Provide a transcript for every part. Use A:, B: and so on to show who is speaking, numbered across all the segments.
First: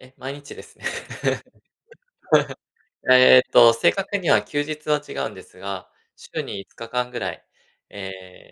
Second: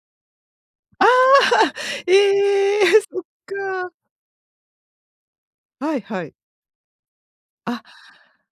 A: え、毎日ですね。
B: ああ。え え。そっ
A: ええと、正
B: か。
A: 確には休日は違うんですが、
B: はいはい。
A: 週に5日間ぐらい、
B: あ。
A: え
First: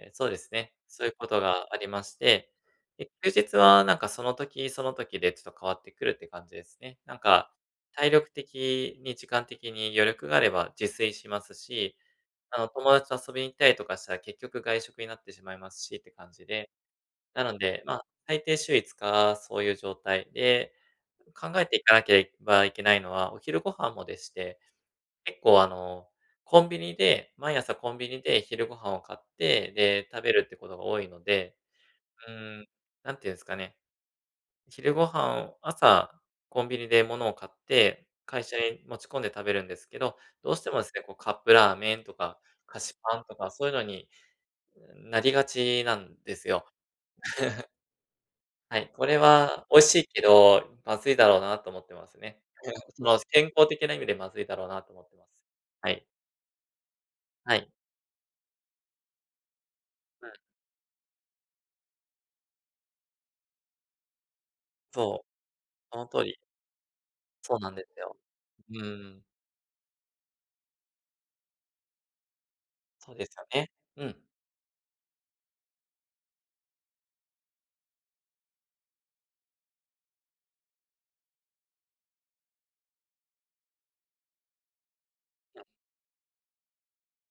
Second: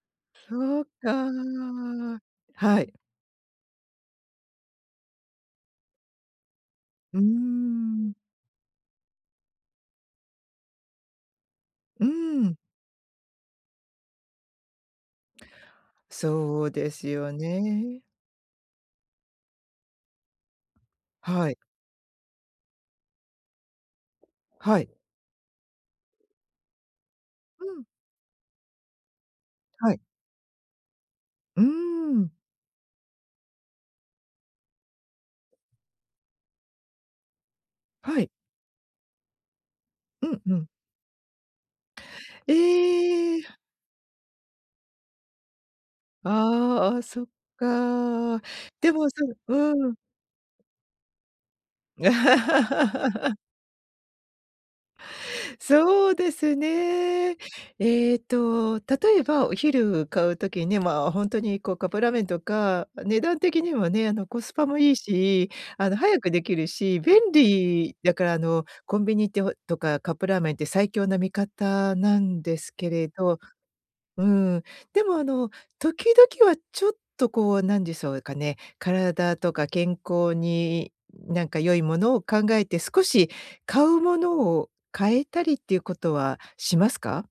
A: え、そうですね、
B: そう
A: そういうこ
B: か。
A: とがありまして。
B: はい。
A: で、休日はなんかその時、その時でちょっと変わってくるって感じですね。な
B: う
A: ん
B: ー
A: か、体
B: ん。
A: 力的に、時間的に余力があれば自炊しますし、
B: うーん。
A: あの友達と遊びに行ったりとかしたら、結局外食になってしまいますしって感じ
B: そう
A: で。
B: ですよ
A: なので、
B: ね。
A: ま、大抵週5日そういう状態で。
B: は
A: 考
B: い。
A: えていかなきゃばいけないのは、お昼ご飯もでして、
B: はい。
A: 結構あの、コンビニで毎
B: う
A: 朝
B: ん。
A: コンビニで昼ご飯を買って、
B: はい。
A: で、食べるってことが多いので。
B: うーん。
A: うーん、何て言うんすかね。昼ご飯を、朝コンビニで物を買って、
B: はい。
A: 会社に持ち込んで食べるんですけど、
B: うん
A: ど
B: う
A: うして
B: ん。
A: もですね、こうカップラーメンとか、菓子パンと
B: え
A: か
B: え。
A: そういうのになりがちなんですよ。
B: ああ。あ、そっ か。
A: はい、
B: で
A: こ
B: も、
A: れ
B: そう
A: は
B: う
A: 美味し
B: ん。
A: いけど、まずいだろうなと思ってますね。はい、その、健康的な意味でまずいだろうなと思ってます。はい。
B: そうですね。
A: はい。
B: ええと、例えば、お昼買
A: は
B: う
A: い。
B: 時ね、まあ、ほんとにこう、カップラーメンとか、値段的にもね、あの、コスパもいい
A: そう。
B: し、あの、
A: その
B: 早
A: 通
B: く
A: り。
B: できるし、便
A: そうなんで
B: 利
A: す
B: だ
A: よ。
B: から、あの、
A: うー
B: コンビ
A: ん。
B: ニって、ほとかカップラーメンって最強な味方なんですけれ
A: そうです
B: ど
A: よね。うん。
B: うーん。でも、あの、時々はちょっとこうなんでそうかね、体とか健康に、なんか良いものを考えて、少し買うものを変えたりっ
A: うん。
B: ていうことはしますか？